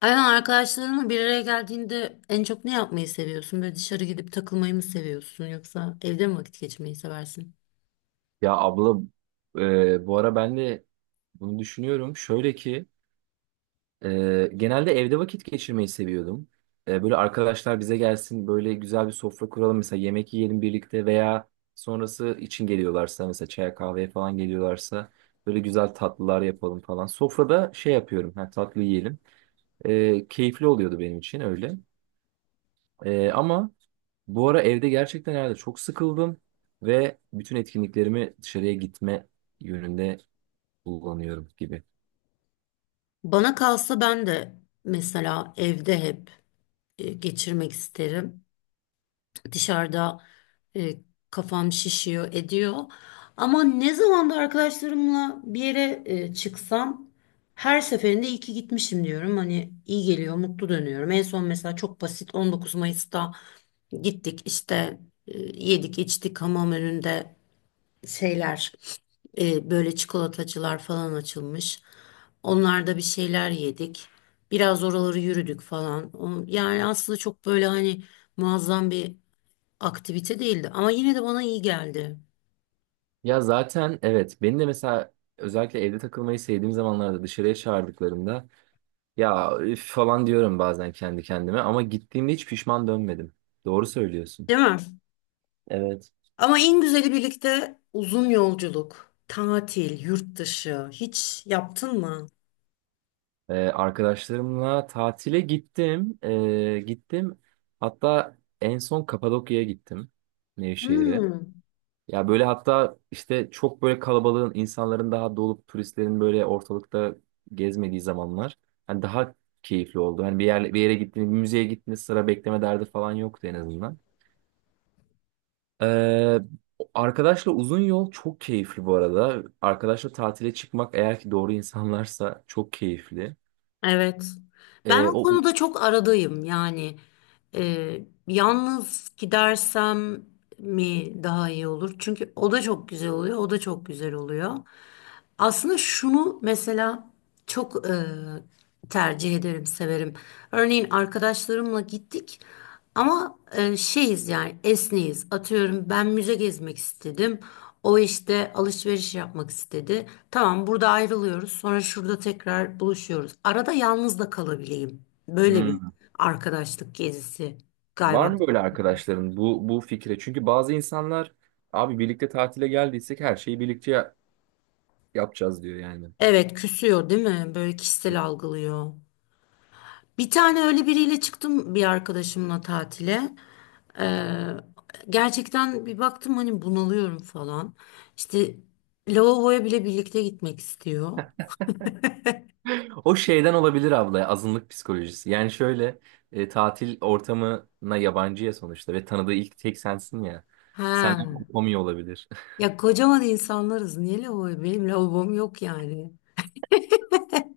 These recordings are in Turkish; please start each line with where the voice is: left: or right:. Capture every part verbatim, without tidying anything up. left: Aynen, arkadaşlarınla bir araya geldiğinde en çok ne yapmayı seviyorsun? Böyle dışarı gidip takılmayı mı seviyorsun yoksa evde mi vakit geçirmeyi seversin?
right: Ya abla, e, bu ara ben de bunu düşünüyorum. Şöyle ki, e, genelde evde vakit geçirmeyi seviyordum. E, böyle arkadaşlar bize gelsin, böyle güzel bir sofra kuralım. Mesela yemek yiyelim birlikte veya sonrası için geliyorlarsa, mesela çaya kahveye falan geliyorlarsa böyle güzel tatlılar yapalım falan. Sofrada şey yapıyorum, ha, tatlı yiyelim. E, keyifli oluyordu benim için öyle. E, ama bu ara evde gerçekten herhalde çok sıkıldım ve bütün etkinliklerimi dışarıya gitme yönünde kullanıyorum gibi.
left: Bana kalsa ben de mesela evde hep e, geçirmek isterim. Dışarıda e, kafam şişiyor, ediyor. Ama ne zaman da arkadaşlarımla bir yere e, çıksam her seferinde iyi ki gitmişim diyorum. Hani iyi geliyor, mutlu dönüyorum. En son mesela çok basit on dokuz Mayıs'ta gittik işte, e, yedik içtik hamam önünde şeyler, e, böyle çikolatacılar falan açılmış. Onlarda bir şeyler yedik. Biraz oraları yürüdük falan. O- Yani aslında çok böyle hani muazzam bir aktivite değildi ama yine de bana iyi geldi.
right: Ya zaten evet, beni de mesela özellikle evde takılmayı sevdiğim zamanlarda dışarıya çağırdıklarında ya üf falan diyorum bazen kendi kendime, ama gittiğimde hiç pişman dönmedim. Doğru söylüyorsun.
left: Değil mi?
right: Evet.
left: Ama en güzeli birlikte uzun yolculuk, tatil, yurt dışı hiç yaptın mı?
right: Ee, arkadaşlarımla tatile gittim. Ee, gittim. Hatta en son Kapadokya'ya gittim. Nevşehir'e.
left: Hmm.
right: Ya böyle, hatta işte çok böyle kalabalığın, insanların daha dolup turistlerin böyle ortalıkta gezmediği zamanlar hani daha keyifli oldu. Hani bir yer bir yere gittiniz, bir müzeye gittiniz, sıra bekleme derdi falan yoktu en azından. Ee, Arkadaşla uzun yol çok keyifli bu arada. Arkadaşla tatile çıkmak eğer ki doğru insanlarsa çok keyifli.
left: Evet. Ben
right: Ee,
left: o
right: o
left: konuda çok aradayım. Yani e, yalnız gidersem mi daha iyi olur? Çünkü o da çok güzel oluyor, o da çok güzel oluyor. Aslında şunu mesela çok e, tercih ederim, severim. Örneğin arkadaşlarımla gittik. Ama e, şeyiz yani, esneyiz. Atıyorum, ben müze gezmek istedim. O işte alışveriş yapmak istedi. Tamam, burada ayrılıyoruz. Sonra şurada tekrar buluşuyoruz. Arada yalnız da kalabileyim. Böyle bir
right: Hmm.
left: arkadaşlık gezisi
right: Var
left: galiba.
right: mı böyle arkadaşların bu bu fikre? Çünkü bazı insanlar abi birlikte tatile geldiysek her şeyi birlikte ya- yapacağız diyor yani.
left: Evet, küsüyor değil mi? Böyle kişisel algılıyor. Bir tane öyle biriyle çıktım, bir arkadaşımla tatile. Ee, gerçekten bir baktım hani bunalıyorum falan. İşte lavaboya bile birlikte gitmek istiyor.
right: O şeyden olabilir abla, azınlık psikolojisi. Yani şöyle, e, tatil ortamına yabancıya sonuçta ve tanıdığı ilk tek sensin ya. Senden
left: Ha.
right: kopamıyor olabilir.
left: Ya, kocaman insanlarız. Niye lavaboya? Benim lavabom yok yani.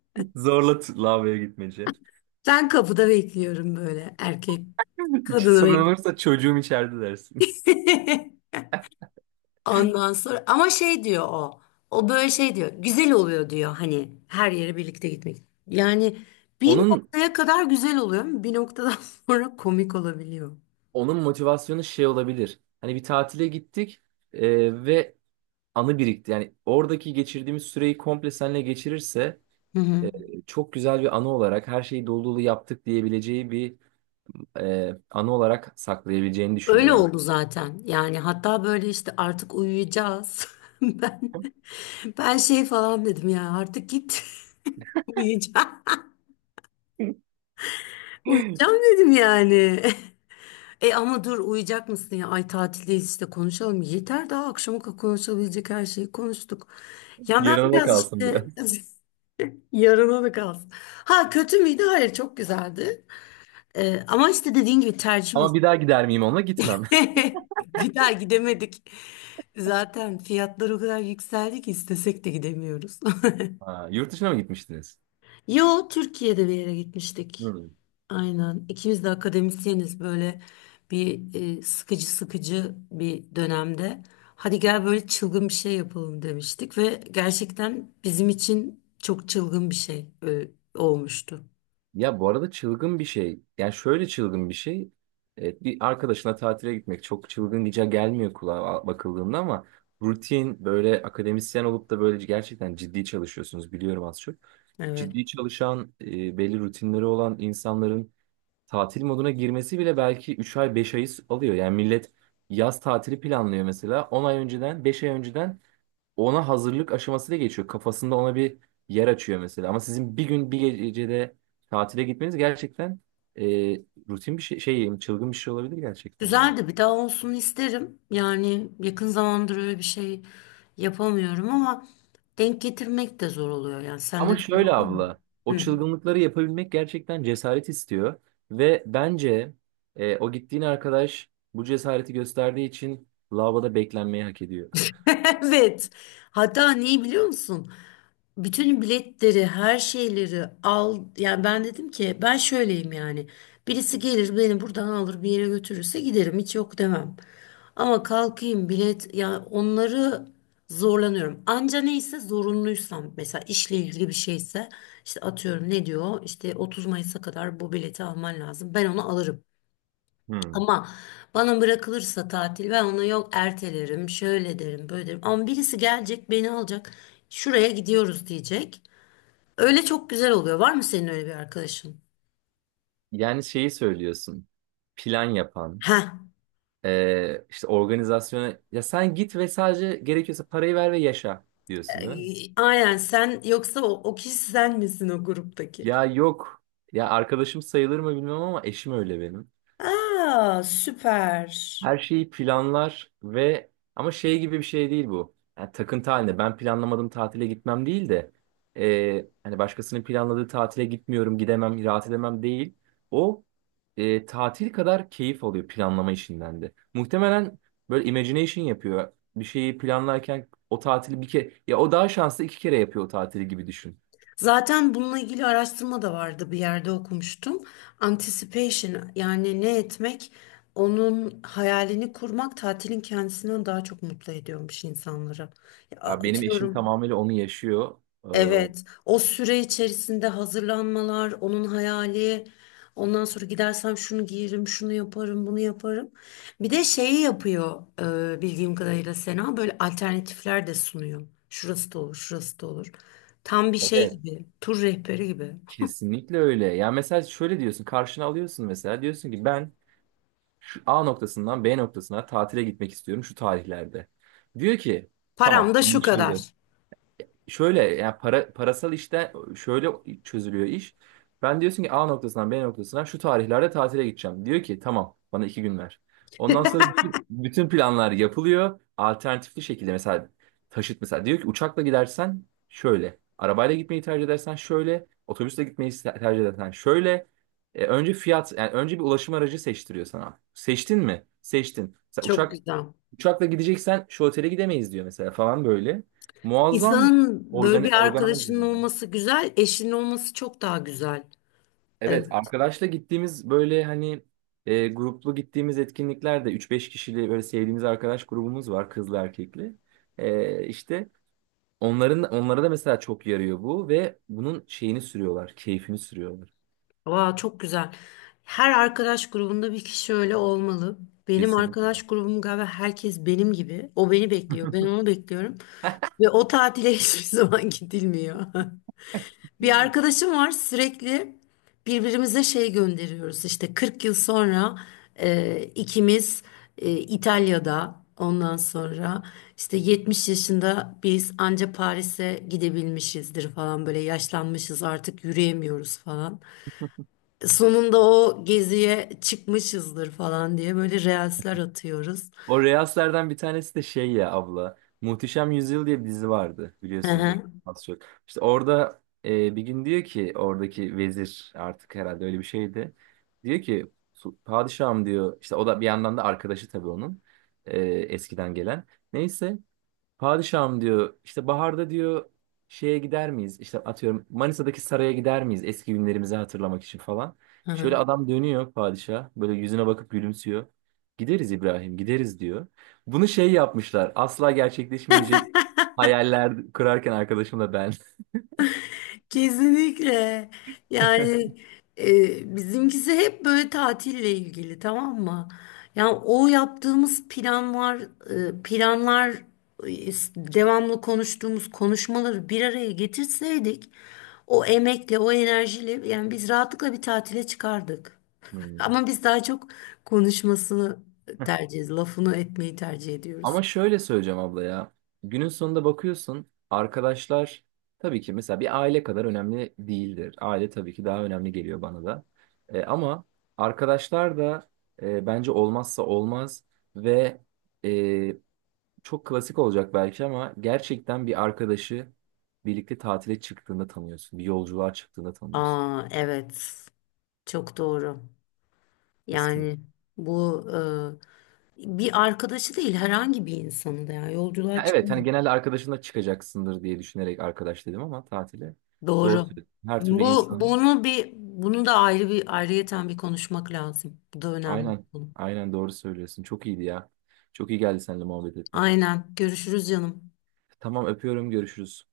right: Zorla t- lavaboya gitmece.
left: Ben kapıda bekliyorum böyle erkek
right: Hiç
left: kadını
right: sorun
left: bek.
right: olursa çocuğum içeride dersin.
left: Ondan sonra ama şey diyor o. O böyle şey diyor. Güzel oluyor diyor hani her yere birlikte gitmek. Yani bir
right: Onun
left: noktaya kadar güzel oluyor ama bir noktadan sonra komik olabiliyor.
right: onun motivasyonu şey olabilir. Hani bir tatile gittik e, ve anı birikti. Yani oradaki geçirdiğimiz süreyi komple seninle geçirirse
left: Hı hı.
right: e, çok güzel bir anı olarak her şeyi dolu dolu yaptık diyebileceği bir e, anı olarak saklayabileceğini düşünüyor
left: Öyle
right: ben.
left: oldu zaten. Yani hatta böyle işte artık uyuyacağız. Ben ben şey falan dedim ya, artık git uyuyacağım. Uyuyacağım dedim yani. E ama dur, uyuyacak mısın ya? Ay, tatildeyiz işte, konuşalım. Yeter, daha akşama kadar konuşabilecek her şeyi konuştuk. Ya ben
right: Yarına da
left: biraz
right: kalsın
left: işte,
right: biraz.
left: yarına da kalsın. Ha, kötü müydü? Hayır, çok güzeldi. E, ama işte dediğin gibi tercih
right: Ama bir daha gider miyim onunla? Gitmem.
left: meselesi. Bir daha gidemedik. Zaten fiyatlar o kadar yükseldi ki istesek de gidemiyoruz.
right: Ha, yurt dışına mı gitmiştiniz?
left: Yo, Türkiye'de bir yere gitmiştik.
right: Hmm.
left: Aynen. İkimiz de akademisyeniz, böyle bir e, sıkıcı sıkıcı bir dönemde. Hadi gel, böyle çılgın bir şey yapalım demiştik ve gerçekten bizim için çok çılgın bir şey e, olmuştu.
right: Ya bu arada çılgın bir şey. Yani şöyle çılgın bir şey. Evet, bir arkadaşına tatile gitmek çok çılgın diyeceği gelmiyor kulağa bakıldığında ama rutin böyle akademisyen olup da böyle gerçekten ciddi çalışıyorsunuz biliyorum az çok.
left: Evet.
right: Ciddi çalışan e, belli rutinleri olan insanların tatil moduna girmesi bile belki üç ay beş ayı alıyor. Yani millet yaz tatili planlıyor mesela on ay önceden beş ay önceden, ona hazırlık aşaması da geçiyor. Kafasında ona bir yer açıyor mesela. Ama sizin bir gün bir gecede tatile gitmeniz gerçekten e, rutin bir şey, şey, çılgın bir şey olabilir gerçekten yani.
left: Güzeldi. Bir daha olsun isterim. Yani yakın zamandır öyle bir şey yapamıyorum ama denk getirmek de zor oluyor. Yani
right: Ama
left: sende de öyle
right: şöyle
left: oluyor mu?
right: abla, o
left: Hı.
right: çılgınlıkları yapabilmek gerçekten cesaret istiyor ve bence e, o gittiğin arkadaş bu cesareti gösterdiği için lavaboda beklenmeyi hak ediyor.
left: Evet. Hatta neyi biliyor musun? Bütün biletleri, her şeyleri al. Yani ben dedim ki ben şöyleyim yani. Birisi gelir beni buradan alır bir yere götürürse giderim, hiç yok demem. Ama kalkayım bilet ya, onları zorlanıyorum. Anca neyse zorunluysam, mesela işle ilgili bir şeyse işte atıyorum, ne diyor işte otuz Mayıs'a kadar bu bileti alman lazım. Ben onu alırım.
right: Hmm.
left: Ama bana bırakılırsa tatil, ben ona yok ertelerim, şöyle derim, böyle derim. Ama birisi gelecek, beni alacak, şuraya gidiyoruz diyecek. Öyle çok güzel oluyor. Var mı senin öyle bir arkadaşın?
right: Yani şeyi söylüyorsun. Plan yapan.
left: Ha,
right: Ee, işte organizasyona ya sen git ve sadece gerekiyorsa parayı ver ve yaşa diyorsun değil mi?
left: e, aynen, sen yoksa o, o kişi sen misin o gruptaki?
right: Ya yok. Ya arkadaşım sayılır mı bilmem ama eşim öyle benim.
left: Aa, süper.
right: Her şeyi planlar ve ama şey gibi bir şey değil bu. Yani takıntı halinde ben planlamadım tatile gitmem değil de, e, hani başkasının planladığı tatile gitmiyorum, gidemem, rahat edemem değil. O e, tatil kadar keyif alıyor planlama işinden de. Muhtemelen böyle imagination yapıyor. Bir şeyi planlarken o tatili bir kere, ya o daha şanslı, iki kere yapıyor o tatili gibi düşün.
left: Zaten bununla ilgili araştırma da vardı, bir yerde okumuştum. Anticipation, yani ne etmek, onun hayalini kurmak tatilin kendisinden daha çok mutlu ediyormuş insanları. Ya,
right: Ya benim eşim
left: atıyorum,
right: tamamıyla onu yaşıyor.
left: evet, o süre içerisinde hazırlanmalar, onun hayali, ondan sonra gidersem şunu giyerim, şunu yaparım, bunu yaparım. Bir de şeyi yapıyor e, bildiğim kadarıyla Sena, böyle alternatifler de sunuyor. Şurası da olur, şurası da olur. Tam bir
right: Ee,
left: şey
right: evet.
left: gibi, tur rehberi gibi.
right: Kesinlikle öyle. Ya mesela şöyle diyorsun, karşına alıyorsun, mesela diyorsun ki ben şu A noktasından B noktasına tatile gitmek istiyorum şu tarihlerde. Diyor ki
left: Param
right: tamam
left: da şu
right: anlaşıldı,
left: kadar.
right: şöyle yani, para, parasal işte şöyle çözülüyor iş. Ben diyorsun ki A noktasından B noktasına şu tarihlerde tatile gideceğim. Diyor ki tamam, bana iki gün ver. Ondan sonra bütün, bütün planlar yapılıyor. Alternatifli şekilde mesela taşıt, mesela diyor ki uçakla gidersen şöyle. Arabayla gitmeyi tercih edersen şöyle. Otobüsle gitmeyi se- tercih edersen şöyle. E, önce fiyat, yani önce bir ulaşım aracı seçtiriyor sana. Seçtin mi? Seçtin. Mesela
left: Çok
right: uçak.
left: güzel.
right: Uçakla gideceksen şu otele gidemeyiz diyor mesela falan böyle. Muazzam
left: İnsanın böyle
right: organ
left: bir arkadaşının
right: organizing ya.
left: olması güzel, eşinin olması çok daha güzel.
right: Evet,
left: Evet.
right: arkadaşla gittiğimiz böyle hani e, gruplu gittiğimiz etkinliklerde üç beş kişili böyle sevdiğimiz arkadaş grubumuz var, kızlı erkekli. E, işte onların, onlara da mesela çok yarıyor bu ve bunun şeyini sürüyorlar, keyfini sürüyorlar.
left: Aa, çok güzel. Her arkadaş grubunda bir kişi öyle olmalı. Benim arkadaş
right: Kesinlikle.
left: grubum galiba herkes benim gibi. O beni bekliyor, ben onu bekliyorum. Ve o tatile hiçbir zaman gidilmiyor. Bir arkadaşım var, sürekli birbirimize şey gönderiyoruz. İşte kırk yıl sonra e, ikimiz e, İtalya'da, ondan sonra işte yetmiş yaşında biz anca Paris'e gidebilmişizdir falan, böyle yaşlanmışız artık, yürüyemiyoruz falan, sonunda o geziye çıkmışızdır falan diye böyle reelsler atıyoruz.
right: O Reels'lerden bir tanesi de şey ya abla. Muhteşem Yüzyıl diye bir dizi vardı,
left: Hı
right: biliyorsundur
left: hı,
right: az çok. İşte orada e, bir gün diyor ki oradaki vezir artık herhalde öyle bir şeydi. Diyor ki "Su- padişahım diyor işte, o da bir yandan da arkadaşı tabii onun e, eskiden gelen. Neyse, padişahım diyor, işte baharda diyor şeye gider miyiz? İşte atıyorum Manisa'daki saraya gider miyiz eski günlerimizi hatırlamak için falan."
left: hı
right: Şöyle
left: hı.
right: adam dönüyor, padişah böyle yüzüne bakıp gülümsüyor. "Gideriz İbrahim, gideriz" diyor. Bunu şey yapmışlar, asla gerçekleşmeyecek hayaller kurarken arkadaşımla ben.
left: Kesinlikle. Yani e, bizimkisi hep böyle tatille ilgili, tamam mı? Yani o yaptığımız planlar, e, planlar e, devamlı konuştuğumuz konuşmaları bir araya getirseydik o emekle, o enerjiyle yani biz rahatlıkla bir tatile çıkardık.
right: Hmm.
left: Ama biz daha çok konuşmasını tercih ediyoruz. Lafını etmeyi tercih ediyoruz.
right: Ama şöyle söyleyeceğim abla ya. Günün sonunda bakıyorsun arkadaşlar tabii ki mesela bir aile kadar önemli değildir. Aile tabii ki daha önemli geliyor bana da. E, ama arkadaşlar da e, bence olmazsa olmaz ve e, çok klasik olacak belki ama gerçekten bir arkadaşı birlikte tatile çıktığında tanıyorsun. Bir yolculuğa çıktığında tanıyorsun.
left: Aa, evet. Çok doğru.
right: Kesinlikle.
left: Yani bu e, bir arkadaşı değil, herhangi bir insanı da yani,
right: Ya
left: yolculuğa
right: evet, hani
left: çıkın.
right: genelde arkadaşınla çıkacaksındır diye düşünerek arkadaş dedim, ama tatile. Doğru
left: Doğru.
right: söylüyorsun. Her türlü
left: Bu
right: insan.
left: bunu bir bunu da ayrı bir ayrıyeten bir konuşmak lazım. Bu da önemli bir
right: Aynen.
left: konu.
right: Aynen doğru söylüyorsun. Çok iyiydi ya. Çok iyi geldi seninle muhabbet etmek.
left: Aynen. Görüşürüz canım.
right: Tamam öpüyorum. Görüşürüz.